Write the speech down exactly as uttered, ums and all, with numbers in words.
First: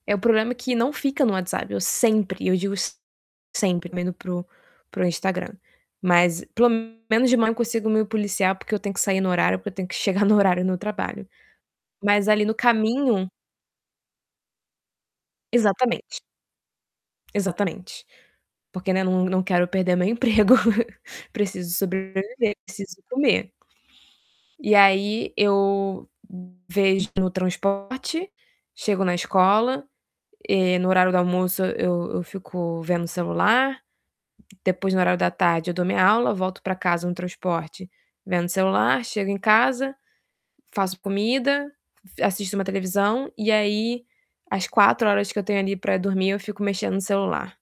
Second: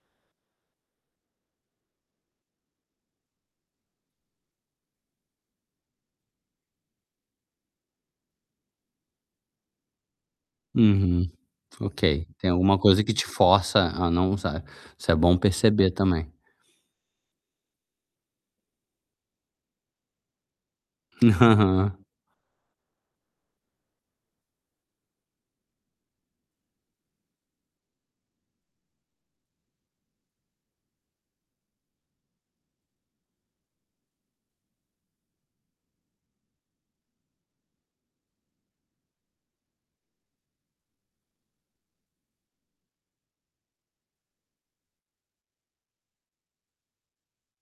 É, o problema que não fica no WhatsApp. Eu sempre, e eu digo sempre, indo para o para o Instagram, mas pelo menos de manhã eu consigo me policiar, porque eu tenho que sair no horário, porque eu tenho que chegar no horário no trabalho. Uhum. Ok, Mas ali tem no alguma coisa que te caminho força a não usar. Isso é bom perceber Exatamente. também. Exatamente, porque né, não não quero perder meu emprego, preciso Aham. sobreviver, preciso comer. E aí eu vejo no transporte, chego na escola, eh, no horário do almoço eu eu fico vendo o celular. Depois, no horário da tarde, eu dou minha aula, volto para casa no transporte, vendo o celular. Chego em casa, faço comida, assisto uma televisão, e aí, as quatro horas que eu tenho ali para dormir, eu fico mexendo no celular.